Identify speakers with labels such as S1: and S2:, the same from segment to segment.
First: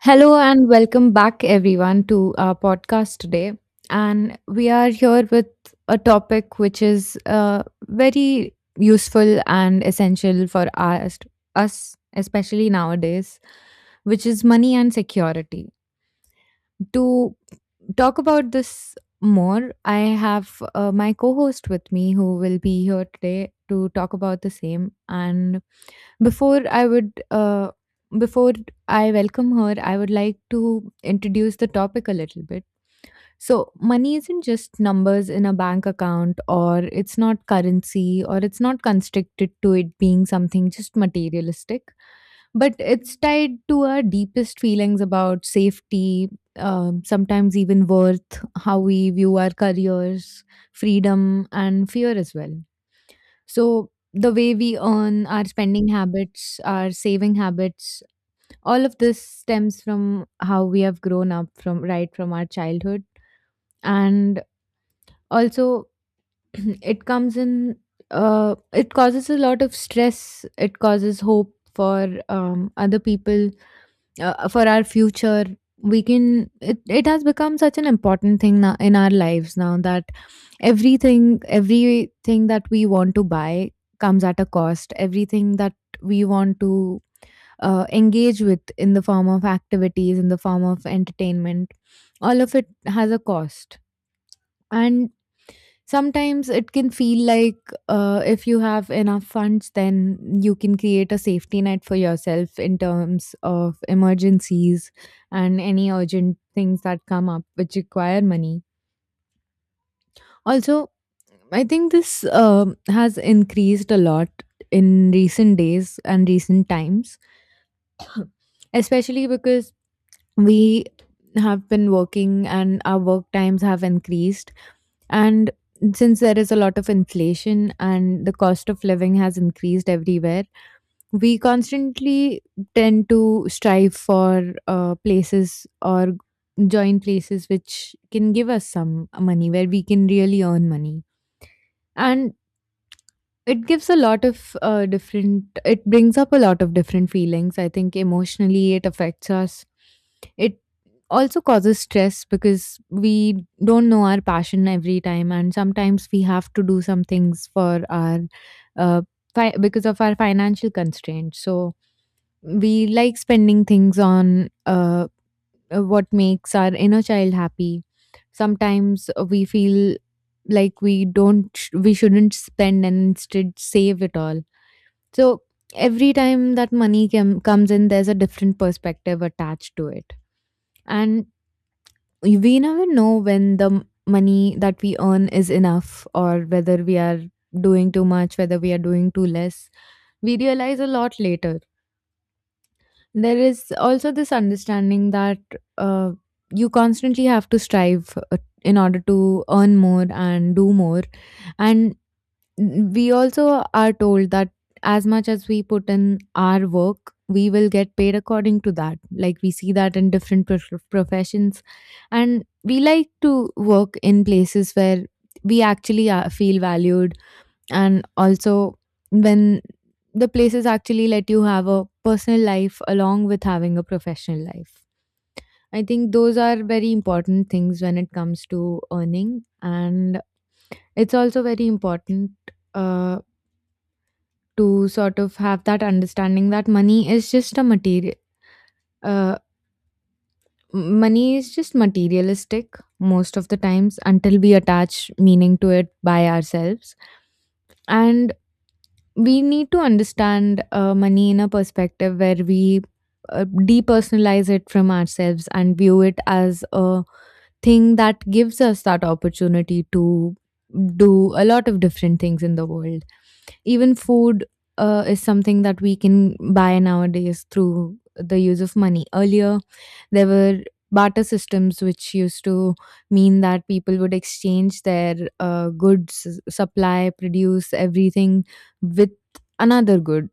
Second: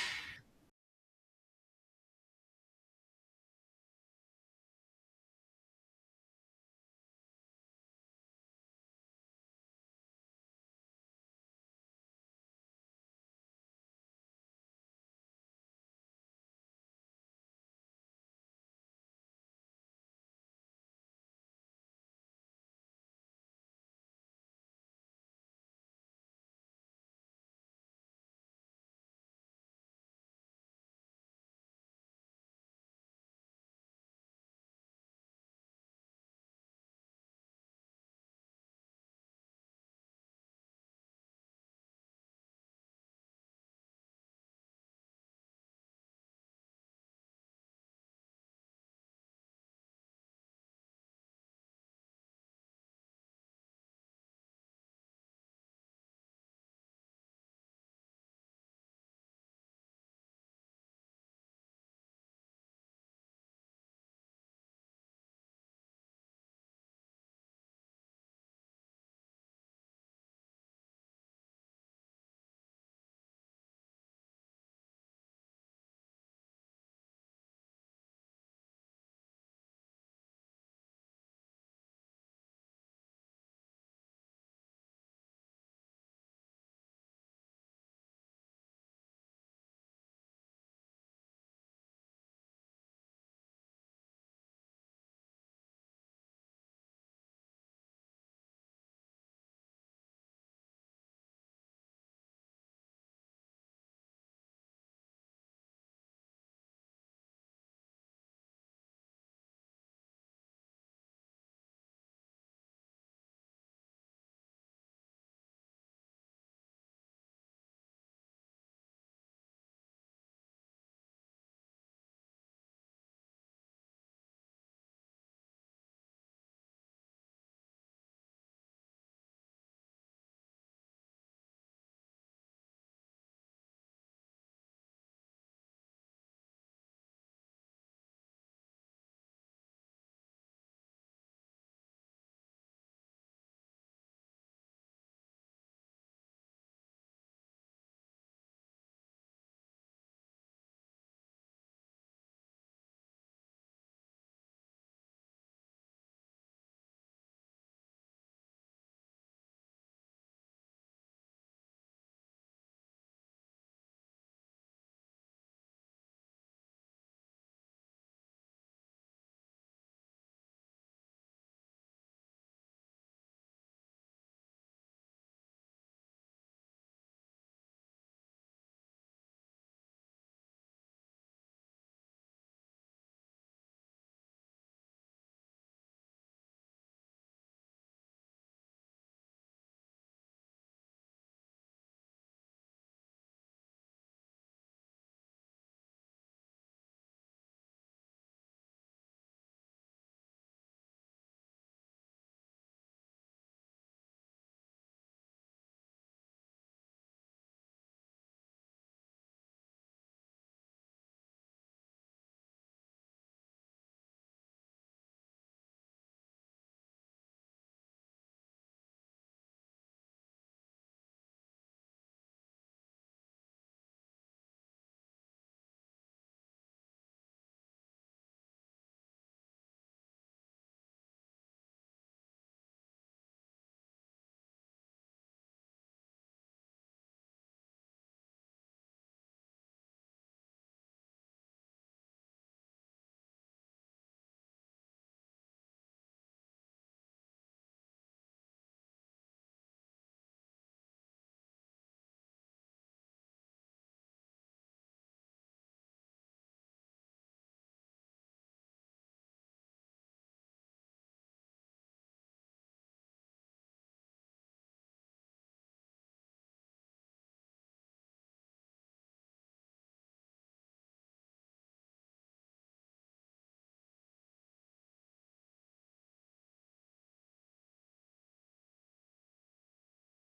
S1: Hello and welcome back, everyone, to our podcast today. And we are here with a topic which is very useful and essential for us, especially nowadays, which is money and security. To talk about this more, I have my co host with me who will be here today to talk about the same. And before I would, uh, before I welcome her, I would like to introduce the topic a little bit. So money isn't just numbers in a bank account, or it's not currency, or it's not constricted to it being something just materialistic, but it's tied to our deepest feelings about safety, sometimes even worth, how we view our careers, freedom, and fear as well. So the way we earn, our spending habits, our saving habits, all of this stems from how we have grown up from right from our childhood. And also it comes in it causes a lot of stress. It causes hope for other people for our future. It has become such an important thing now in our lives now that everything that we want to buy comes at a cost. Everything that we want to engage with in the form of activities, in the form of entertainment, all of it has a cost. And sometimes it can feel like, if you have enough funds, then you can create a safety net for yourself in terms of emergencies and any urgent things that come up which require money. Also, I think this has increased a lot in recent days and recent times, especially because we have been working and our work times have increased. And since there is a lot of inflation and the cost of living has increased everywhere, we constantly tend to strive for places or join places which can give us some money where we can really earn money. And it gives a lot of it brings up a lot of different feelings. I think emotionally it affects us. It also causes stress because we don't know our passion every time, and sometimes we have to do some things for uh, because of our financial constraints. So we like spending things on what makes our inner child happy. Sometimes we feel like we don't sh- we shouldn't spend and instead save it all. So every time that comes in there's a different perspective attached to it. And we never know when the money that we earn is enough or whether we are doing too much, whether we are doing too less. We realize a lot later. There is also this understanding that uh, you constantly have to strive in order to earn more and do more. And we also are told that as much as we put in our work, we will get paid according to that. Like we see that in different professions. And we like to work in places where we actually feel valued, and also when the places actually let you have a personal life along with having a professional life. I think those are very important things when it comes to earning. And it's also very important uh, to sort of have that understanding that money is just a material, uh, money is just materialistic most of the times until we attach meaning to it by ourselves. And we need to understand money in a perspective where we depersonalize it from ourselves and view it as a thing that gives us that opportunity to do a lot of different things in the world. Even food is something that we can buy nowadays through the use of money. Earlier, there were barter systems, which used to mean that people would exchange their supply, produce, everything with another good.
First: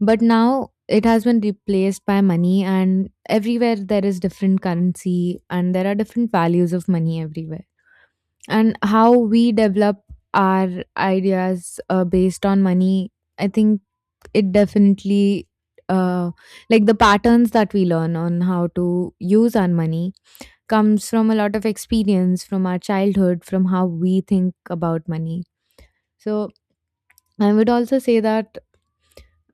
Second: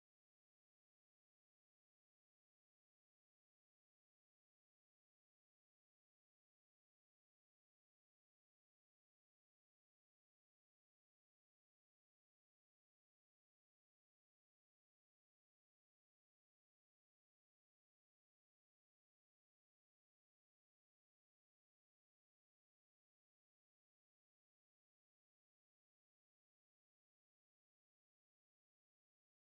S1: But now it has been replaced by money, and everywhere there is different currency and there are different values of money everywhere. And how we develop our ideas based on money, I think it definitely. Uh, like the patterns that we learn on how to use our money comes from a lot of experience from our childhood, from how we think about money. So I would also say that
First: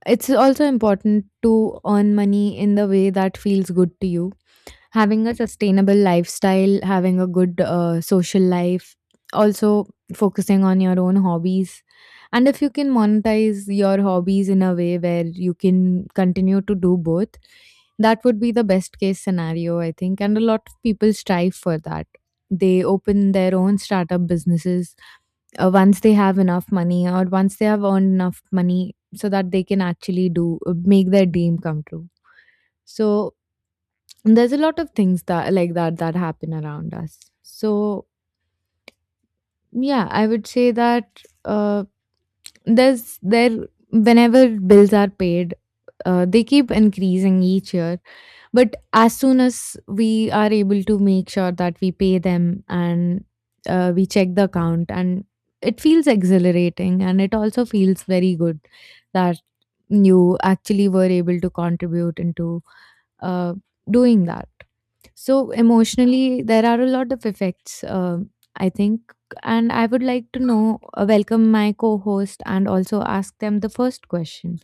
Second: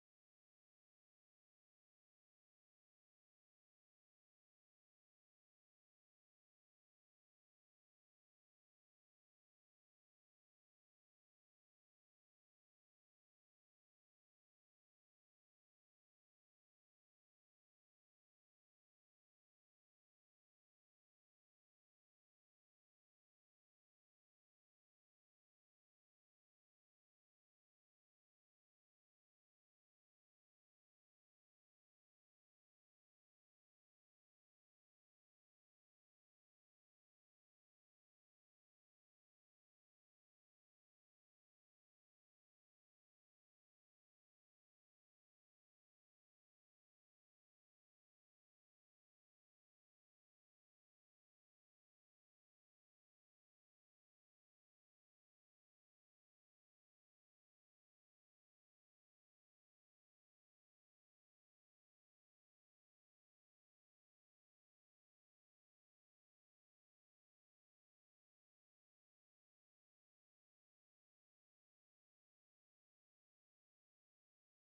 S1: it's also important to earn money in the way that feels good to you. Having a sustainable lifestyle, having a good social life, also focusing on your own hobbies. And if you can monetize your hobbies in a way where you can continue to do both, that would be the best case scenario, I think. And a lot of people strive for that. They open their own startup businesses once they have enough money or once they have earned enough money so that they can actually do make their dream come true. So there's a lot of things that like that that happen around us. So yeah, I would say that uh, there's there whenever bills are paid, they keep increasing each year. But as soon as we are able to make sure that we pay them and we check the account, and it feels exhilarating, and it also feels very good that you actually were able to contribute into uh, doing that. So emotionally, there are a lot of effects, I think. And I would like to know, welcome my co-host and also ask them the first question.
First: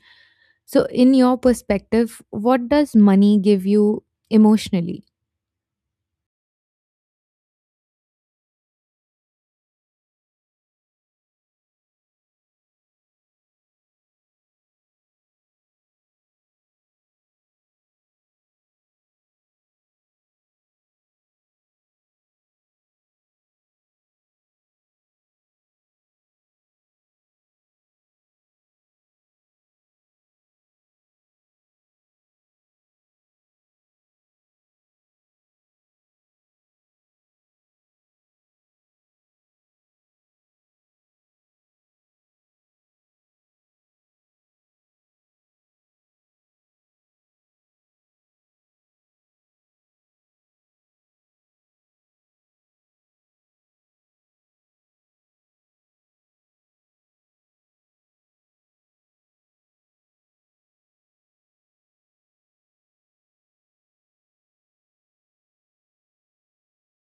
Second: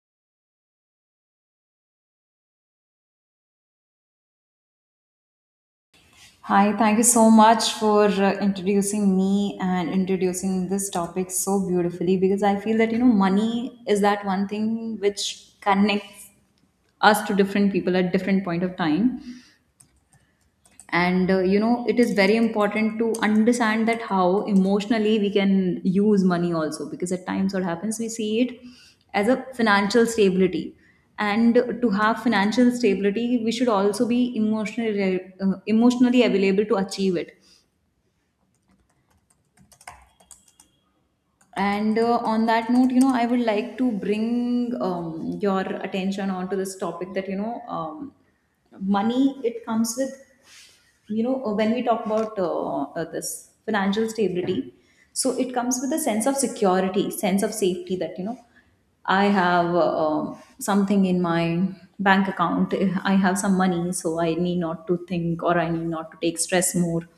S1: So, in your perspective, what does money give you emotionally?
S2: Hi, thank you so much for introducing me and introducing this topic so beautifully, because I feel that, you know, money is that one thing which connects us to different people at different point of time. And you know, it is very important to understand that how emotionally we can use money also, because at times what happens, we see it as a financial stability, and to have financial stability we should also be emotionally available to achieve it. And on that note, you know, I would like to bring your attention onto this topic that, you know, money, it comes with, you know, when we talk about this financial stability, so it comes with a sense of security, sense of safety, that, you know, I have something in my bank account, I have some money, so I need not to think, or I need not to take stress more,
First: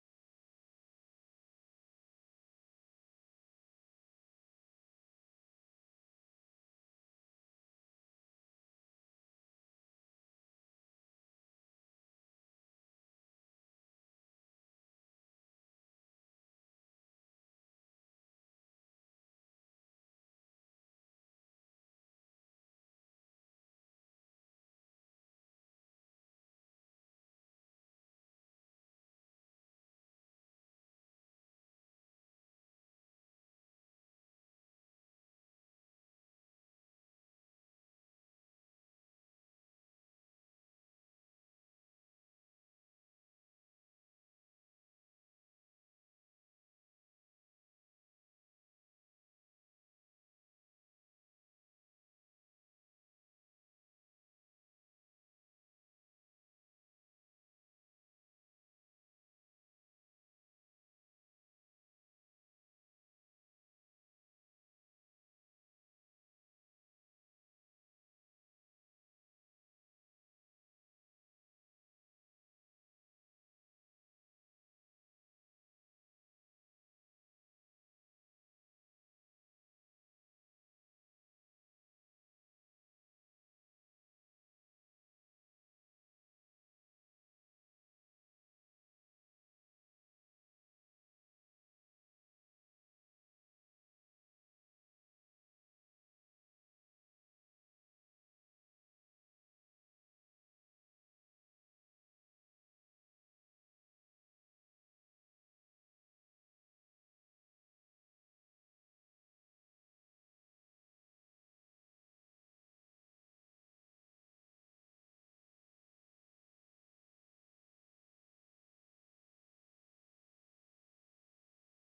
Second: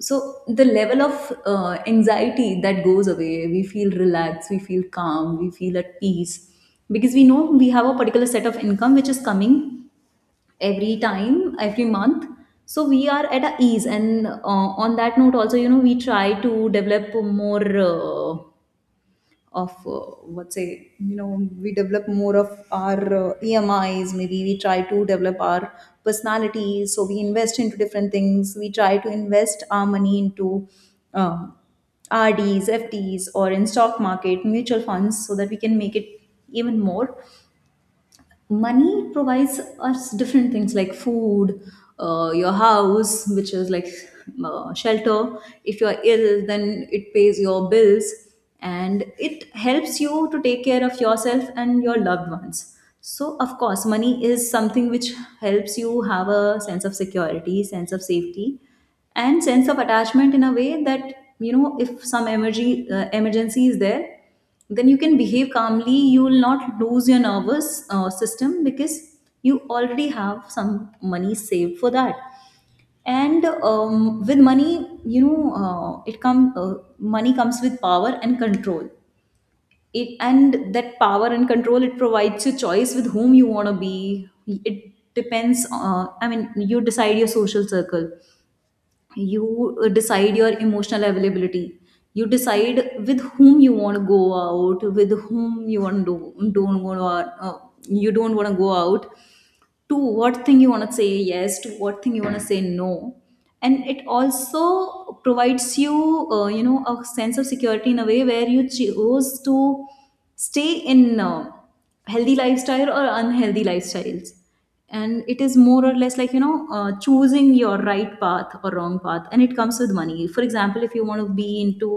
S2: so the level of anxiety that goes away, we feel relaxed, we feel calm, we feel at peace, because we know we have a particular set of income which is coming every time, every month. So we are at our ease, and on that note also, you know, we try to develop more of what say, you know, we develop more of our emis, maybe we try to develop our personality, so we invest into different things, we try to invest our money into um, rds, fds, or in stock market, mutual funds, so that we can make it even more. Money provides us different things like food, your house, which is like shelter, if you are ill then it pays your bills, and it helps you to take care of yourself and your loved ones. So of course money is something which helps you have a sense of security, sense of safety, and sense of attachment in a way that, you know, if some emergency is there, then you can behave calmly, you will not lose your nervous system, because you already have some money saved for that. And with money, you know, it come money comes with power and control, it, and that power and control, it provides you choice with whom you want to be. It depends, I mean, you decide your social circle, you decide your emotional availability, you decide with whom you want to go out, with whom you want to, don't want to, you don't want to go out, to what thing you want to say yes, to what thing you want to say no. And it also provides you, you know, a sense of security in a way where you choose to stay in healthy lifestyle or unhealthy lifestyles, and it is more or less like, you know, choosing your right path or wrong path, and it comes with money. For example, if you want to be into,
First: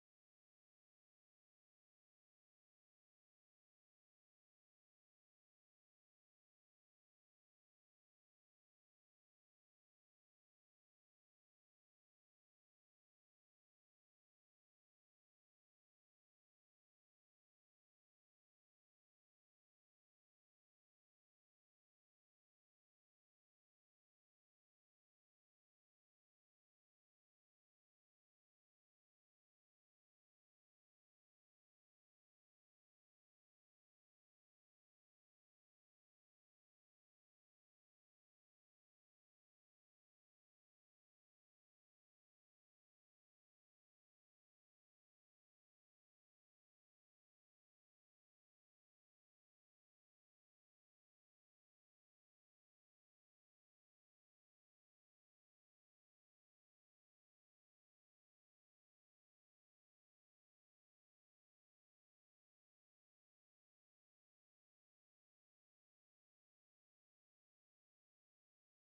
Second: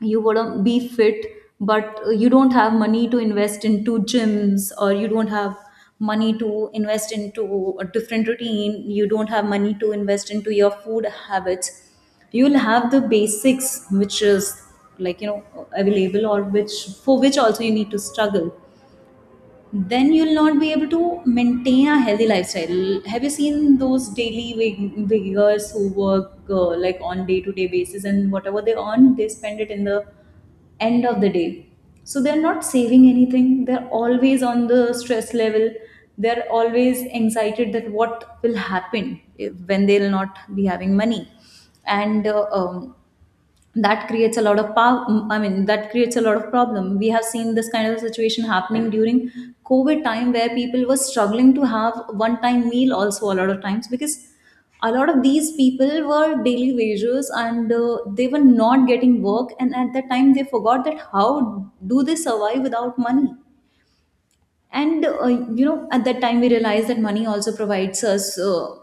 S2: you want to be fit, but you don't have money to invest into gyms, or you don't have money to invest into a different routine, you don't have money to invest into your food habits, you'll have the basics which is, like, you know, available, or which, for which also you need to struggle, then you'll not be able to maintain a healthy lifestyle. Have you seen those wiggers who work, like, on day to day basis, and whatever they earn, they spend it in the end of the day. So they're not saving anything. They're always on the stress level. They're always excited that what will happen if, when they'll not be having money. And that creates a lot of pow- mm, I mean, that creates a lot of problem. We have seen this kind of situation happening during COVID time, where people were struggling to have one time meal also a lot of times, because a lot of these people were daily wagers, and they were not getting work, and at that time they forgot that how do they survive without money. And you know, at that time we realized that money also provides us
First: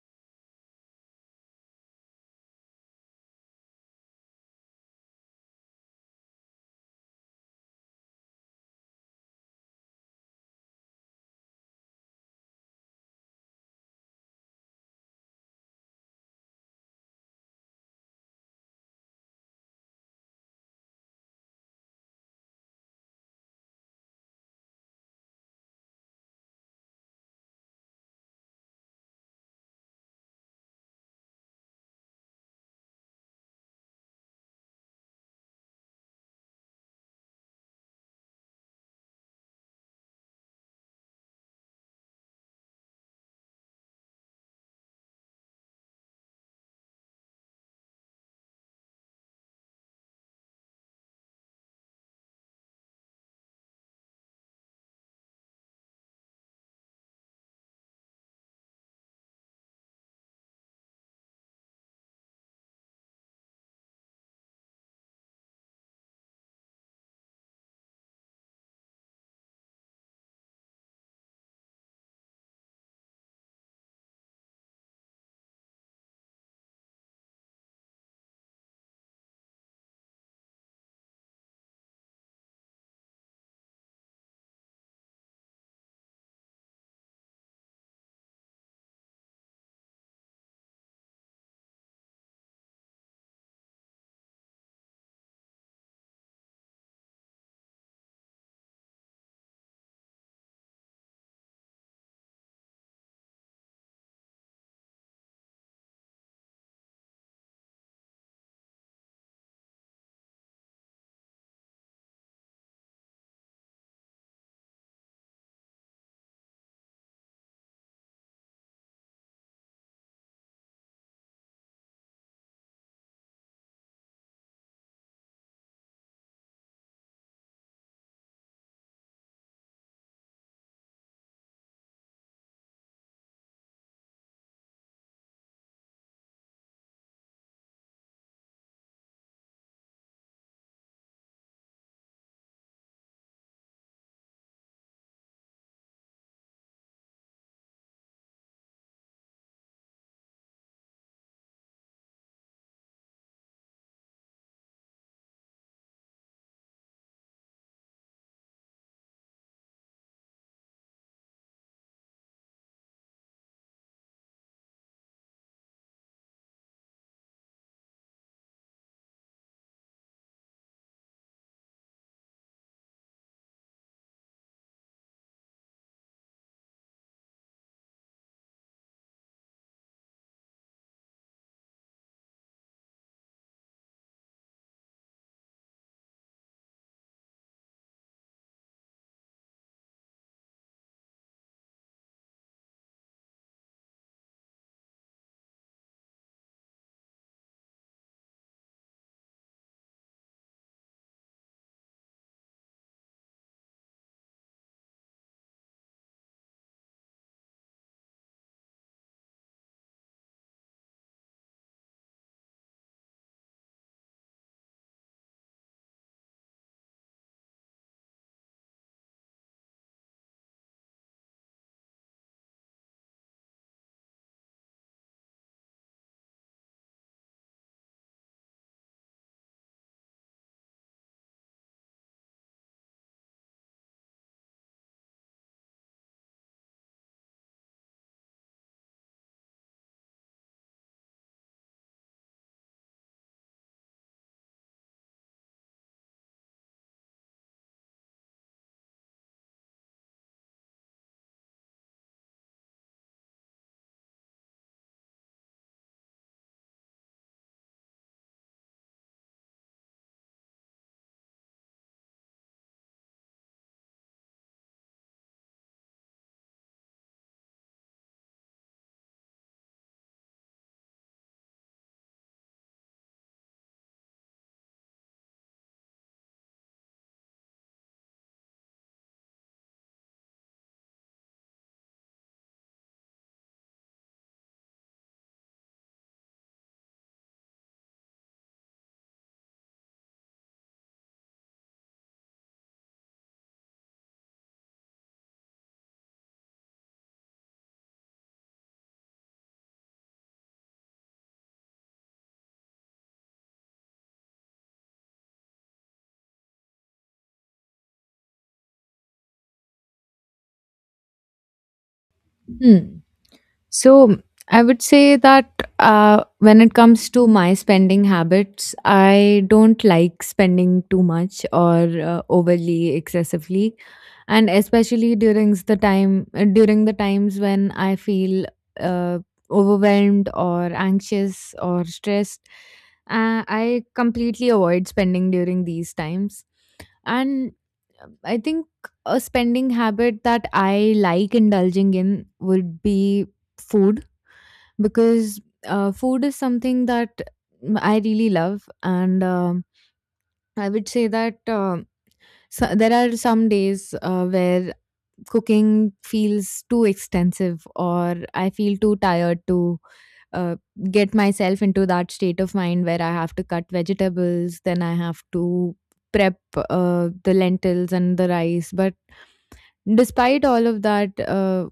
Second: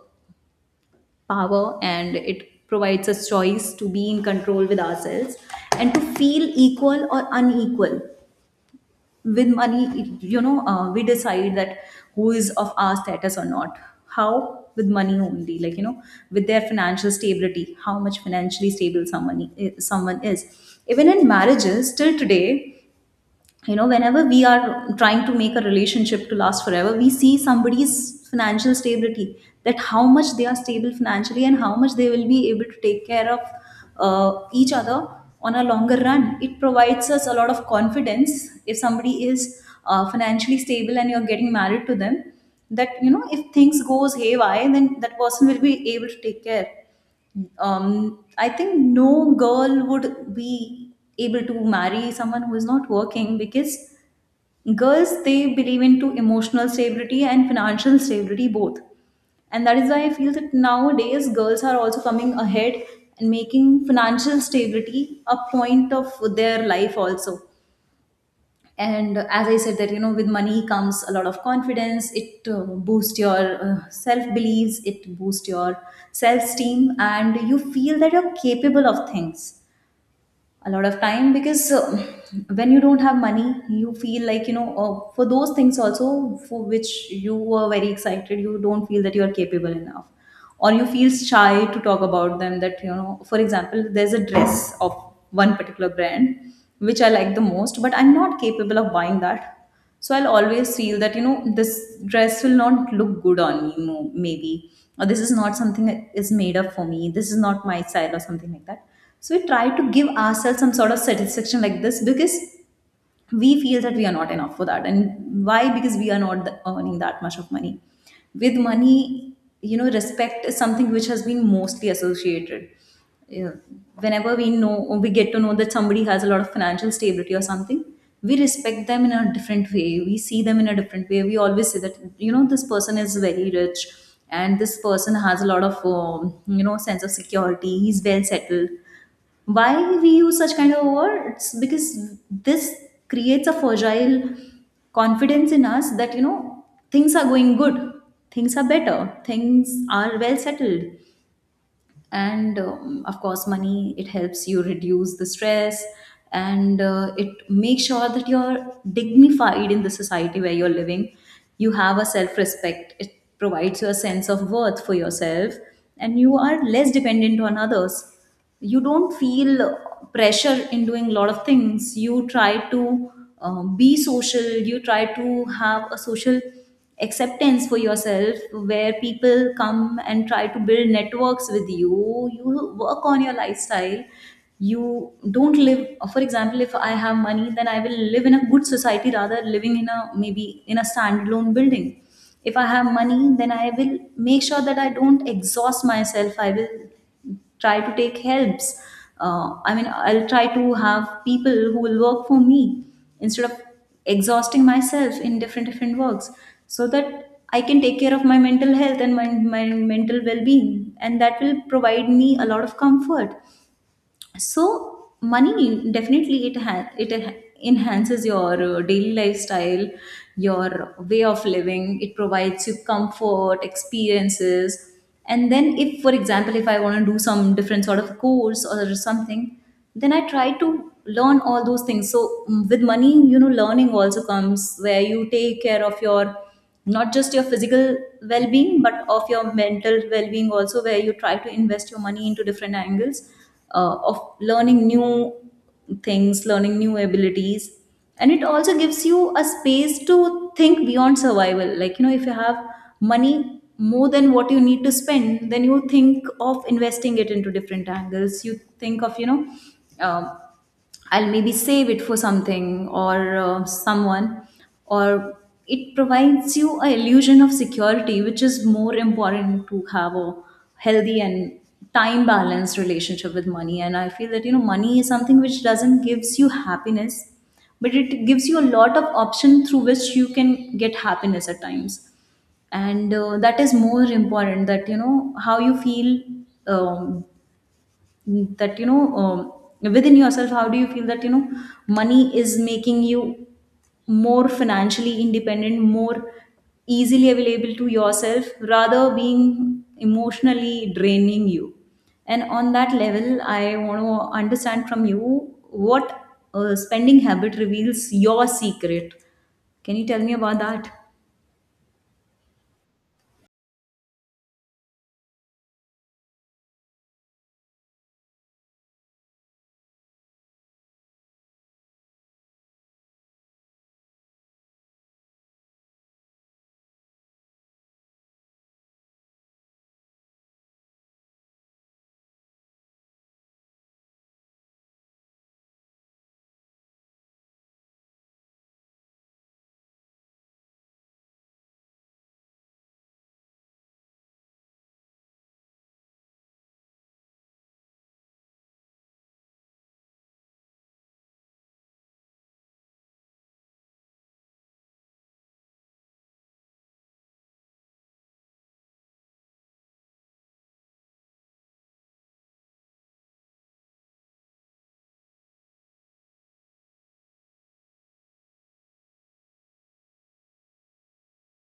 S2: power, and it provides us choice to be in control with ourselves, and to feel equal or unequal. With money, you know, we decide that who is of our status or not, how, with money only, like, you know, with their financial stability, how much financially stable someone is, even in marriages till today, you know, whenever we are trying to make a relationship to last forever, we see somebody's financial stability, that how much they are stable financially, and how much they will be able to take care of each other. On a longer run, it provides us a lot of confidence if somebody is financially stable and you're getting married to them, that, you know, if things goes haywire, then that person will be able to take care. I think no girl would be able to marry someone who is not working, because girls, they believe into emotional stability and financial stability both, and that is why I feel that nowadays girls are also coming ahead and making financial stability a point of their life also. And as I said, that, you know, with money comes a lot of confidence, it boosts your self beliefs, it boosts your self esteem, and you feel that you're capable of things a lot of time, because when you don't have money you feel like, you know, for those things also for which you were very excited, you don't feel that you are capable enough, or you feel shy to talk about them, that, you know, for example, there's a dress of one particular brand which I like the most, but I'm not capable of buying that, so I'll always feel that, you know, this dress will not look good on me, maybe, or this is not something that is made up for me, this is not my style, or something like that. So we try to give ourselves some sort of satisfaction like this, because we feel that we are not enough for that, and why? Because we are not th- earning that much of money. With money, you know, respect is something which has been mostly associated. Yeah. Whenever we know, or we get to know that somebody has a lot of financial stability or something, we respect them in a different way, we see them in a different way, we always say that, you know, this person is very rich, and this person has a lot of you know, sense of security, he's well settled. Why we use such kind of words? Because this creates a fragile confidence in us that, you know, things are going good, things are better, things are well settled. And of course money, it helps you reduce the stress, and it makes sure that you're dignified in the society where you're living, you have a self respect, it provides you a sense of worth for yourself, and you are less dependent on others. You don't feel pressure in doing a lot of things, you try to be social, you try to have a social acceptance for yourself, where people come and try to build networks with you, you work on your lifestyle, you don't live. For example, if I have money, then I will live in a good society, rather living in a, maybe, in a standalone building. If I have money, then I will make sure that I don't exhaust myself, I will try to take helps. I mean, I'll try to have people who will work for me instead of exhausting myself in different works, so that I can take care of my mental health and my mental well being, and that will provide me a lot of comfort. So money, definitely, it enhances your daily lifestyle, your way of living. It provides you comfort, experiences. And then, if, for example, if I want to do some different sort of course or something, then I try to learn all those things. So, with money, you know, learning also comes, where you take care of your, not just your physical well-being, but of your mental well-being also, where you try to invest your money into different angles, of learning new things, learning new abilities. And it also gives you a space to think beyond survival, like, you know, if you have money more than what you need to spend, then you think of investing it into different angles. You think of, you know, um, I'll maybe save it for something or someone, or it provides you a illusion of security, which is more important to have a healthy and time balanced relationship with money. And I feel that, you know, money is something which doesn't gives you happiness, but it gives you a lot of option through which you can get happiness at times. And that is more important, that you know how you feel, um, that, you know, within yourself, how do you feel that, you know, money is making you more financially independent, more easily available to yourself rather being emotionally draining you. And on that level, I want to understand from you, what spending habit reveals your secret? Can you tell me about that?
S1: Hmm. So I would say that, when it comes to my spending habits, I don't like spending too much or overly excessively, and especially during the time during the times when I feel uh, overwhelmed or anxious or stressed. I completely avoid spending during these times, and I think a spending habit that I like indulging in would be food because food is something that I really love, and I would say that, so there are some days where cooking feels too extensive, or I feel too tired to uh, get myself into that state of mind where I have to cut vegetables, then I have to prep the lentils and the rice. But despite all of that,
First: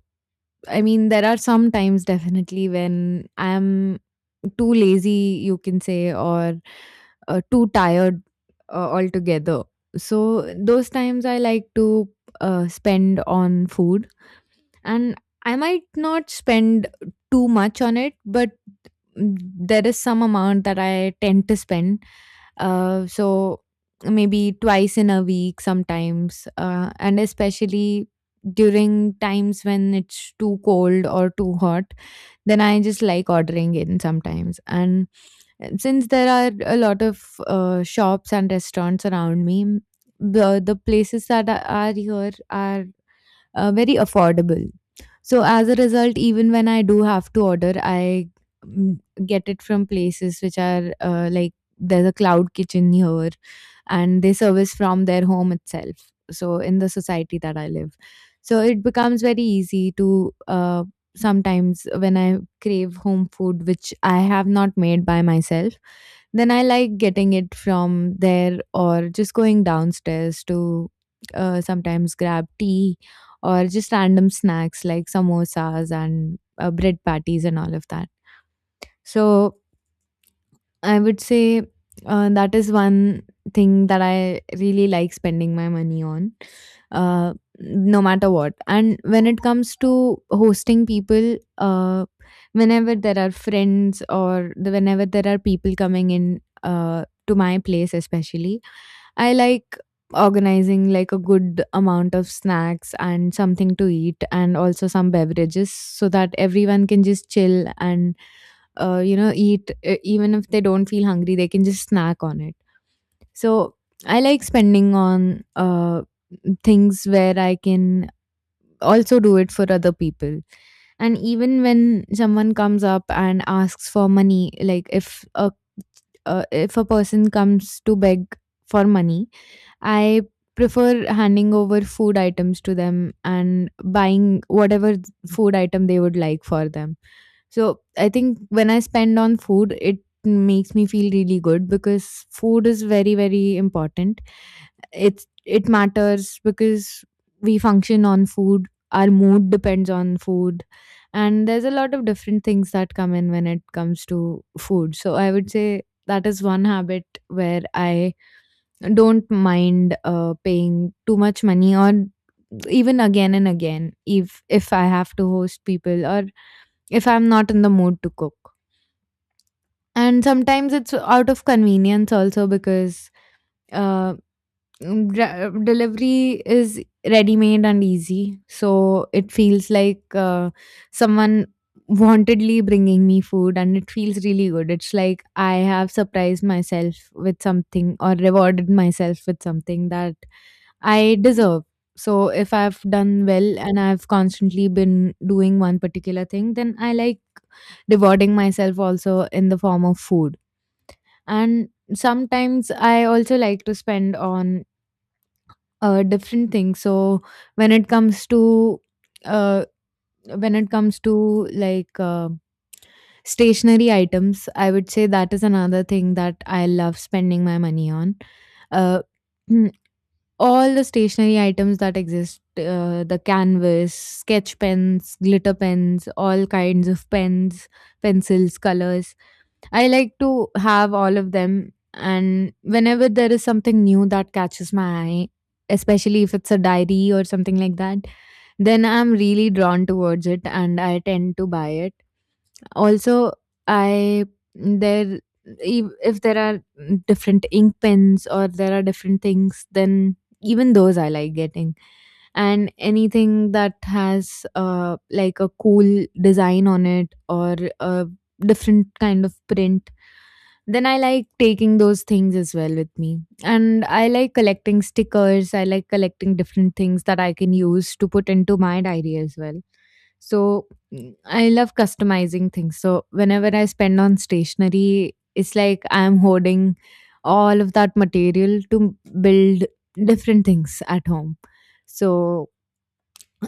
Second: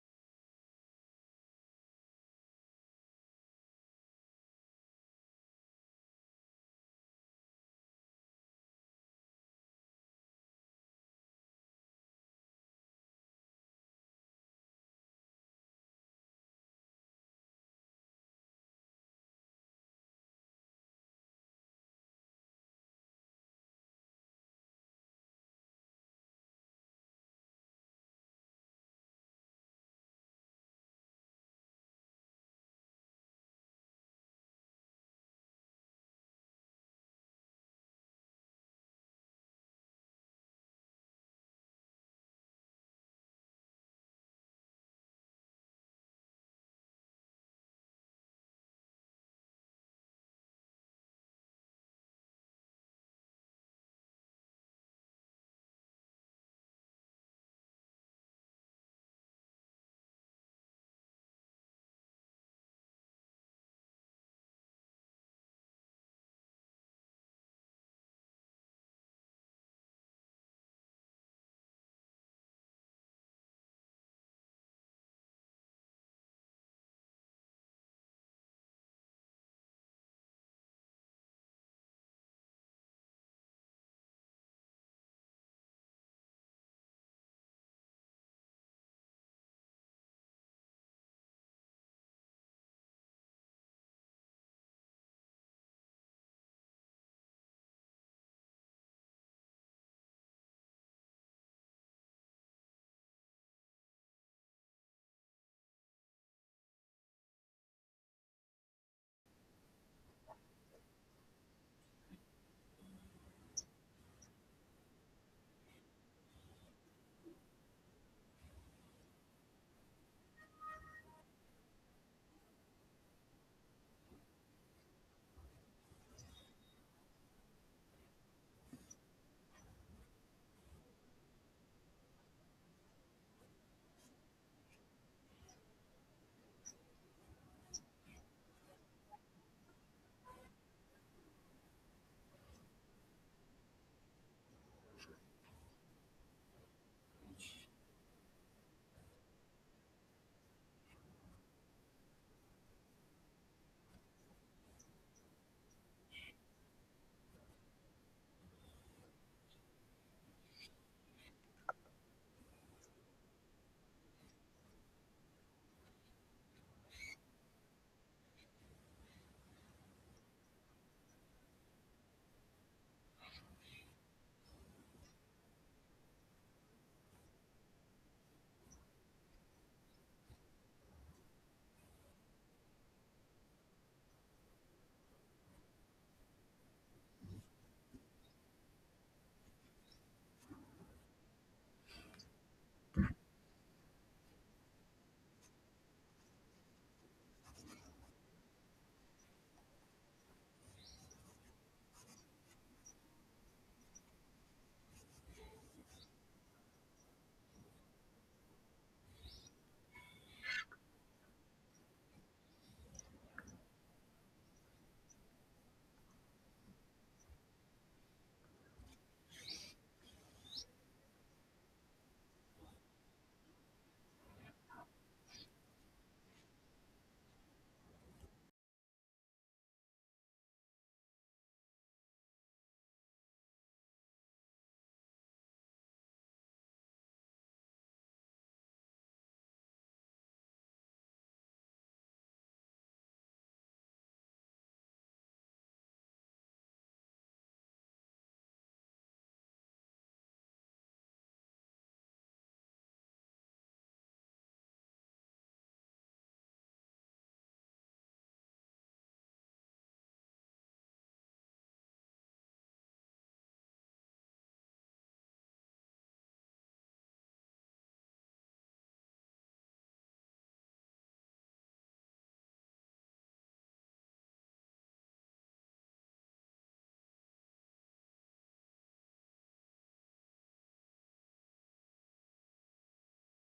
S1: I mean, there are some times definitely when I'm too lazy, you can say, or too tired altogether. So those times I like to spend on food, and I might not spend too much on it, but there is some amount that I tend to spend. So maybe twice in a week sometimes, and especially during times when it's too cold or too hot, then I just like ordering in sometimes. And since there are a lot of shops and restaurants around me, the places that are here are very affordable. So as a result, even when I do have to order, I mm, get it from places which are like there's a cloud kitchen here and they service from their home itself. So in the society that I live, so it becomes very easy to, sometimes when I crave home food, which I have not made by myself, then I like getting it from there or just going downstairs to sometimes grab tea or just random snacks like samosas and bread patties and all of that. So I would say that is one thing that I really like spending my money on, uh, no matter what. And when it comes to hosting people, uh, whenever there are people coming in to my place, especially, I like organizing like a good amount of snacks and something to eat and also some beverages so that everyone can just chill and, you know, eat, even if they don't feel hungry, they can just snack on it. So I like spending on things where I can also do it for other people. And even when someone comes up and asks for money, like if a person comes to beg for money, I prefer handing over food items to them and buying whatever food item they would like for them. So I think when I spend on food, it makes me feel really good because food is very, very important. It matters because we function on food. Our mood depends on food. And there's a lot of different things that come in when it comes to food. So I would say that is one habit where I don't mind paying too much money or even again and again if I have to host people or if I'm not in the mood to cook. And sometimes it's out of convenience also because uh, delivery is ready made and easy. So it feels like someone wantedly bringing me food and it feels really good. It's like I have surprised myself with something or rewarded myself with something that I deserve. So if I've done well and I've constantly been doing one particular thing, then I like rewarding myself also in the form of food. And sometimes I also like to spend on different things. So when it comes to uh, when it comes to like stationary items, I would say that is another thing that I love spending my money on. Uh, mm, all the stationery items that exist, the canvas sketch pens, glitter pens, all kinds of pens, pencils, colors, I like to have all of them. And whenever there is something new that catches my eye, especially if it's a diary or something like that, then I'm really drawn towards it and I tend to buy it. Also, I there if there are different ink pens or there are different things, then even those I like getting. And anything that has like a cool design on it or a different kind of print, then I like taking those things as well with me. And I like collecting stickers. I like collecting different things that I can use to put into my diary as well. So, I love customizing things. So whenever I spend on stationery, it's like I'm hoarding all of that material to build different things at home. So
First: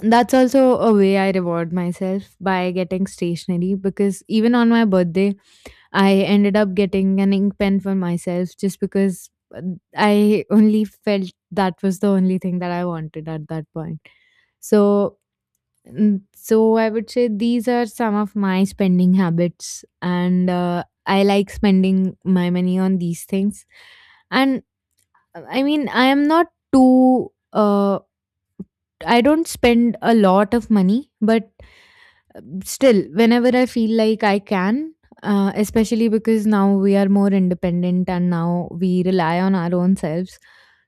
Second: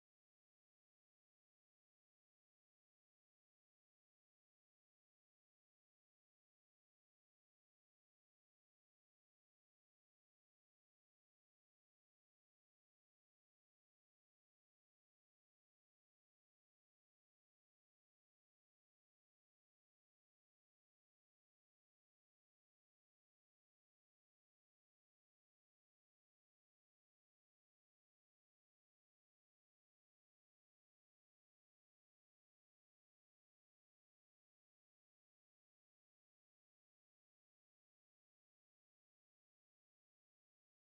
S1: that's also a way I reward myself by getting stationery because even on my birthday, I ended up getting an ink pen for myself just because uh, I only felt that was the only thing that I wanted at that point. So So I would say these are some of my spending habits, and I like spending my money on these things. And, I mean, I am not too. I don't spend a lot of money, but still, whenever I feel like I can, especially because now we are more independent and now we rely on our own selves.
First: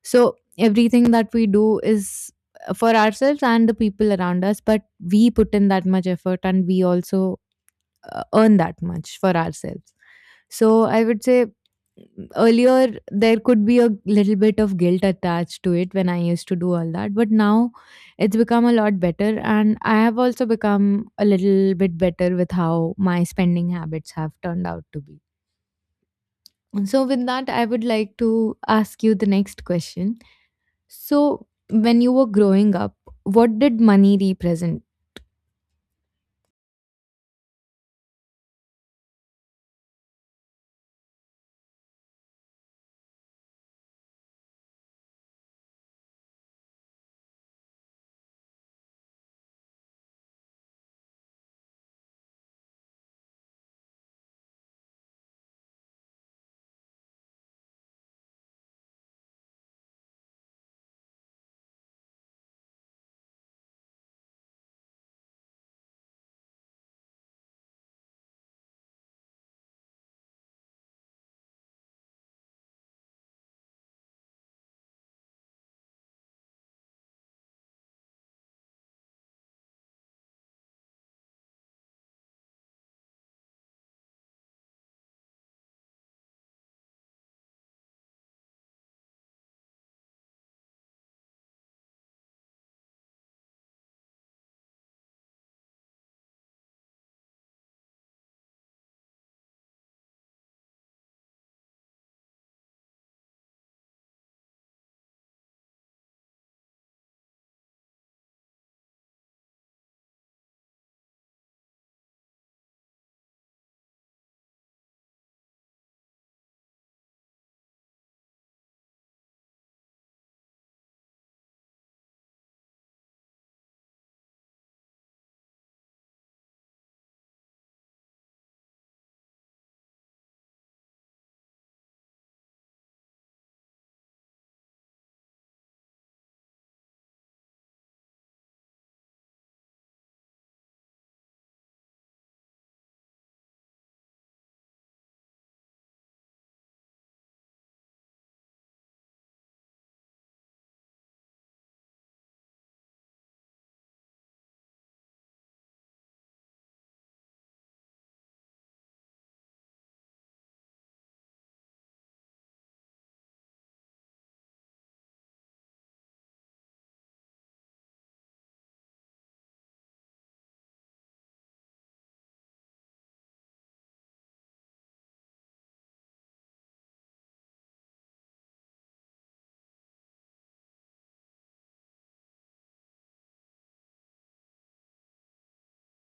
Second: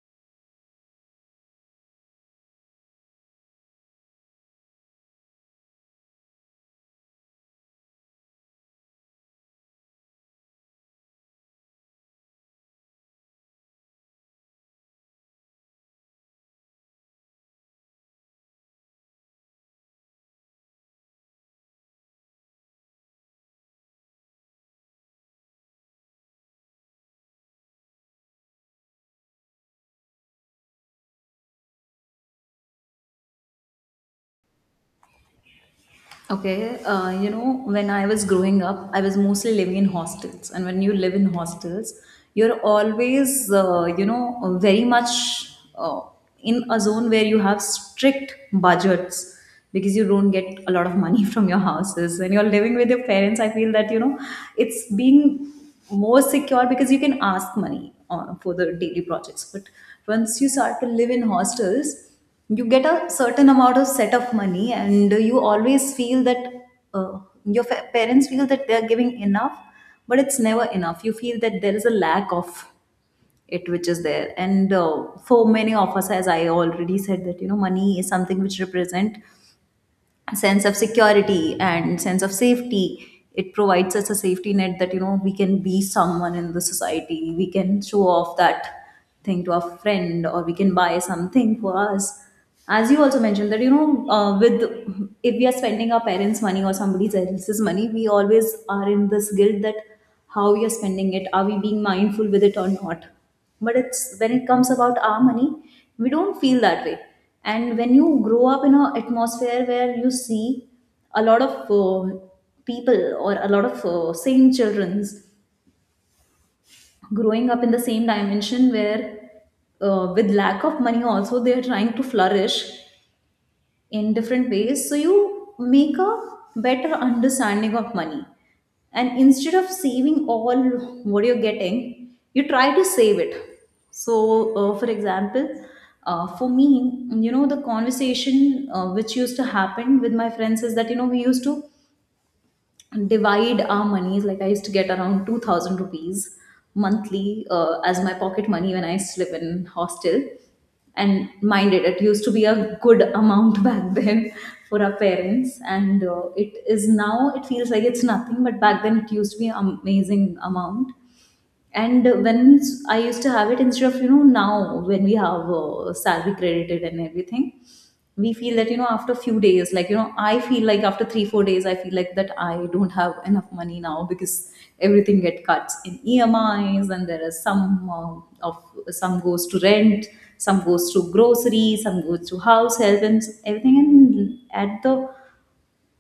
S1: So everything that we do is for ourselves and the people around us, but we put in that much effort and we also earn that much for ourselves. So I would say earlier there could be a little bit of guilt attached to it when I used to do all that, but now it's become a lot better and I have also become a little bit better with how my spending habits have turned out to be. So with that, I would like to ask you the next question. So when you were growing up, what did money represent?
S2: Okay, you know, when I was growing up, I was mostly living in hostels. And when you live in hostels, you're always, you know, very much, in a zone where you have strict budgets, because you don't get a lot of money from your houses. When you're living with your parents, I feel that, you know, it's being more secure, because you can ask money for the daily projects. But once you start to live in hostels, you get a certain amount of set of money, and you always feel that, uh, your parents feel that they are giving enough, but it's never enough. You feel that there is a lack of it, which is there. And, for many of us, as I already said, that, you know, money is something which represent sense of security and sense of safety. It provides us a safety net, that, you know, we can be someone in the society, we can show off that thing to our friend, or we can buy something for us, as you also mentioned that, you know, with if we are spending our parents money or somebody else's money, we always are in this guilt, that how we are spending it, are we being mindful with it or not? But it's, when it comes about our money, we don't feel that way. And when you grow up in an atmosphere where you see a lot of uh, people, or a lot of same children's growing up in the same dimension, where, with lack of money also, they are trying to flourish in different ways, so you make a better understanding of money. And instead of saving all what you're getting, you try to save it. So, for example, for me, you know, the conversation, which used to happen with my friends, is that, you know, we used to divide our monies, like I used to get around 2,000 rupees monthly, as my pocket money when I used to live in hostel. And mind it, it used to be a good amount back then for our parents. And, it is now, it feels like it's nothing, but back then it used to be an amazing amount. And when I used to have it, instead of, you know, now when we have salary credited and everything, we feel that, you know, after a few days, like, you know, I feel like after 3, 4 days, I feel like that I don't have enough money now, because everything get cuts in EMIs, and there is some, of some goes to rent, some goes to groceries, some goes to house help and everything. And at the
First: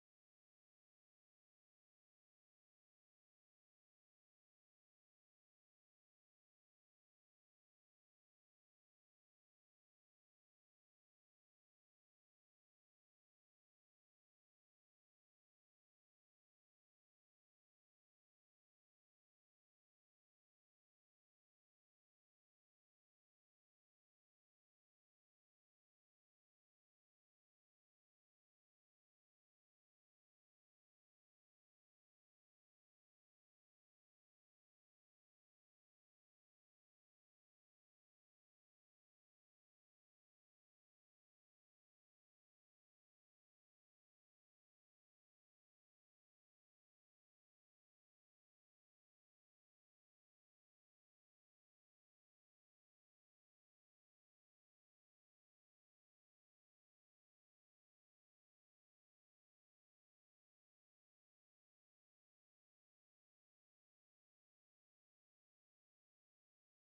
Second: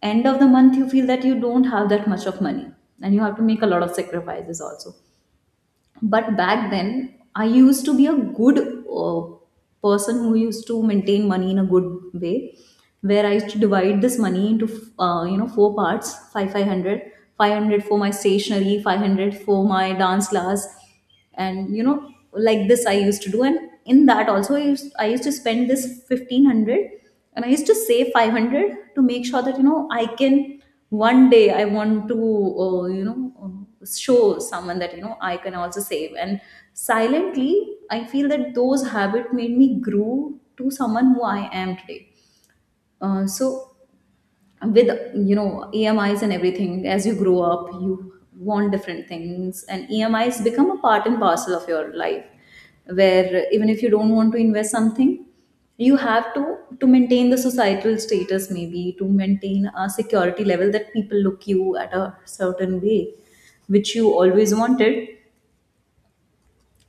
S2: end of the month, you feel that you don't have that much of money, and you have to make a lot of sacrifices also. But back then I used to be a good, uh, person who used to maintain money in a good way, where I used to divide this money into, you know, four parts: 5 500, 500 for my stationery, 500 for my dance class, and, you know, like this I used to do. And in that also, I used to spend this 1,500 and I used to save 500, to make sure that, you know, I can, one day I want to, you know, show someone that, you know, I can also save. And silently I feel that those habit made me grow to someone who I am today. So, with, you know, EMIs and everything, as you grow up, you want different things, and EMIs become a part and parcel of your life, where even if you don't want to invest something, you have to maintain the societal status, maybe to maintain a security level, that people look you at a certain way, which you always wanted.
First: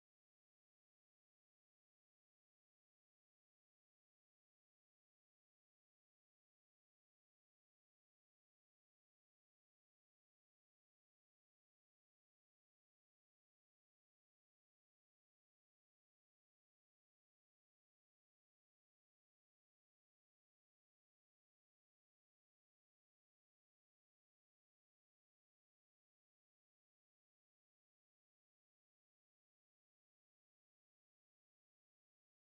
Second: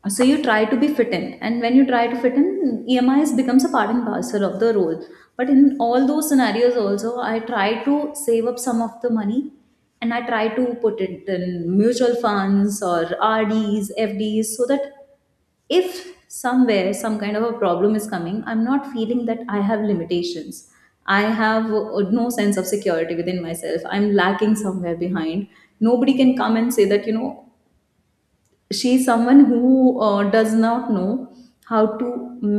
S2: So you try to be fit in, and when you try to fit in, EMIs becomes a part and parcel of the role. But in all those scenarios, also, I try to save up some of the money, and I try to put it in mutual funds or RDs, FDs, so that if somewhere some kind of a problem is coming, I'm not feeling that I have limitations. I have no sense of security within myself. I'm lacking somewhere behind. Nobody can come and say that, you know, she's someone who does not know how to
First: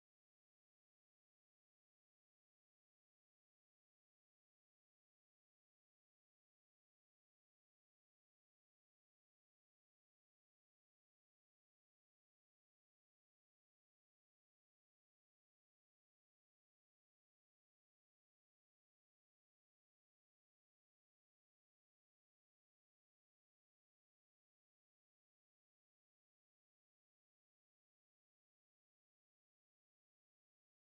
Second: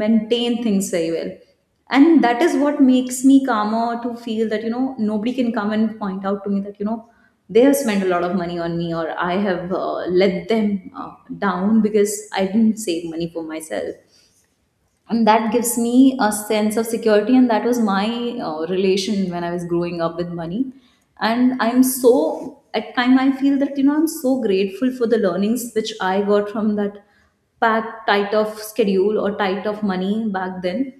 S2: maintain things very well. And that is what makes me calmer, to feel that, you know, nobody can come and point out to me that, you know, they have spent a lot of money on me, or I have let them down because I didn't save money for myself. And that gives me a sense of security, and that was my relation when I was growing up with money. And I'm so, at time I feel that, you know, I'm so grateful for the learnings which I got from that packed tight of schedule or tight of money back then.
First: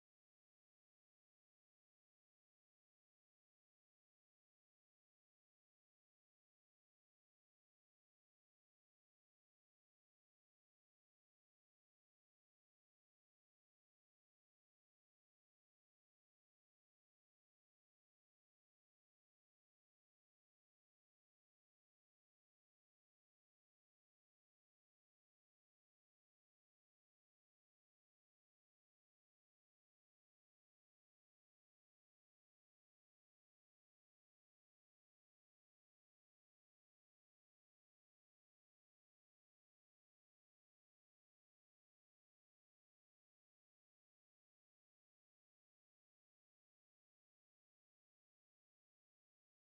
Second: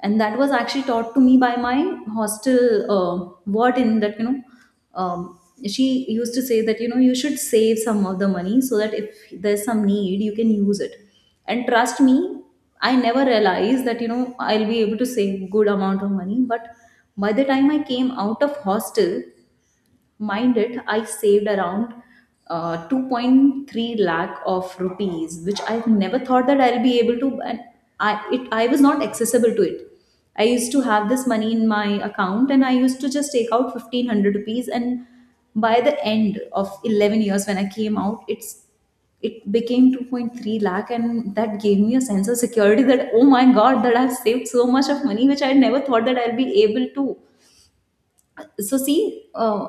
S2: And that was actually taught to me by my hostel uh, warden, that, you know, um, she used to say that, you know, you should save some of the money, so that if there's some need, you can use it. And trust me, I never realized that, you know, I'll be able to save good amount of money. But by the time I came out of hostel, mind it, I saved around 2.3 lakh of rupees, which I never thought that I'll be able to. And I was not accessible to it. I used to have this money in my account, and I used to just take out 1,500 rupees. And by the end of 11 years, when I came out, it became 2.3 lakh, and that gave me a sense of security, that, oh my god, that I've saved so much of money which I never thought that I'll be able to. So see,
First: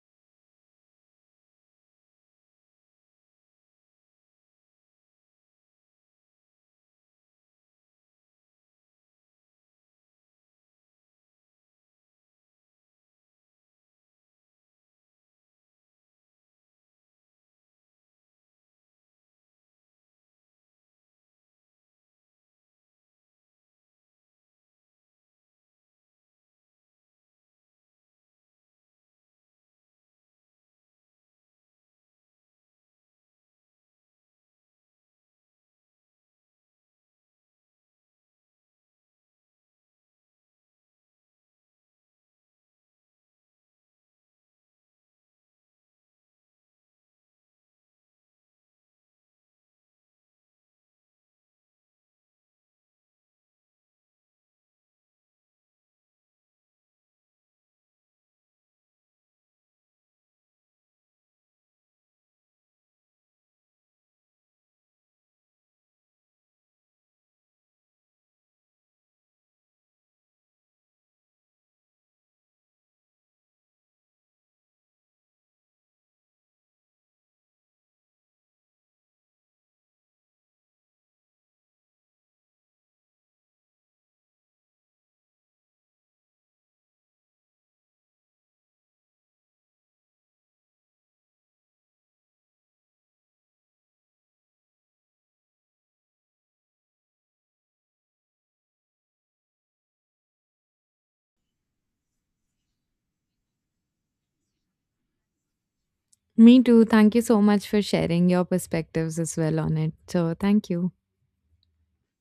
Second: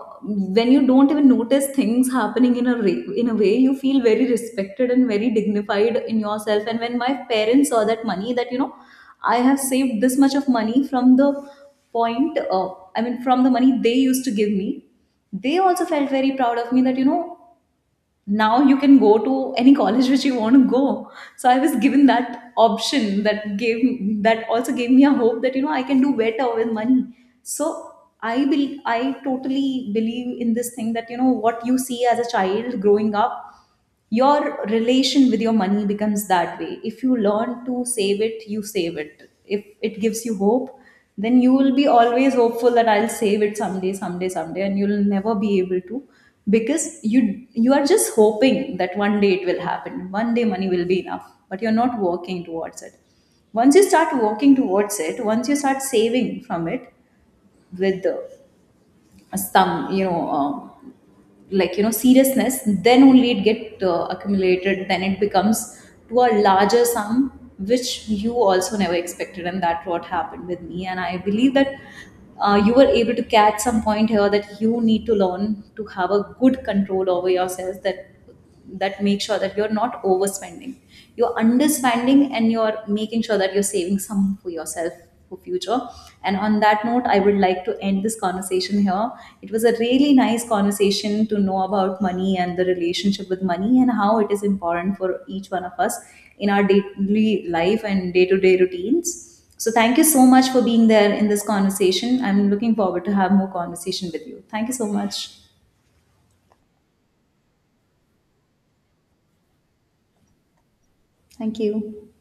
S2: when you don't even notice things happening in a way, you feel very respected and very dignified in yourself. And when my parents saw that money, that, you know, I have saved this much of money from the point I mean, from the money they used to give me, they also felt very proud of me that, you know, now you can go to any college which you want to go. So I was given that option, that also gave me a hope that, you know, I can do better with money. So I totally believe in this thing, that, you know, what you see as a child growing up, your relation with your money becomes that way. If you learn to save it, you save it. If it gives you hope, then you will be always hopeful that I'll save it someday, someday, someday, and you'll never be able to, because you are just hoping that one day it will happen, one day money will be enough, but you're not working towards it. Once you start working towards it, once you start saving from it, with, some, you know, like, you know, seriousness, then only it get accumulated, then it becomes to a larger sum, which you also never expected. And that what happened with me. And I believe that, you were able to catch some point here, that you need to learn to have a good control over yourself, that make sure that you're not overspending, you're underspending, and you're making sure that you're saving some for yourself for future. And on that note, I would like to end this conversation here. It was a really nice conversation, to know about money and the relationship with money and how it is important for each one of us in our daily life and day-to-day routines. So thank you so much for being there in this conversation. I'm looking forward to have more conversation with you. Thank you so much.
S1: Me too, thank you so much for sharing your perspectives as well on it. So thank you.
S2: Thank you.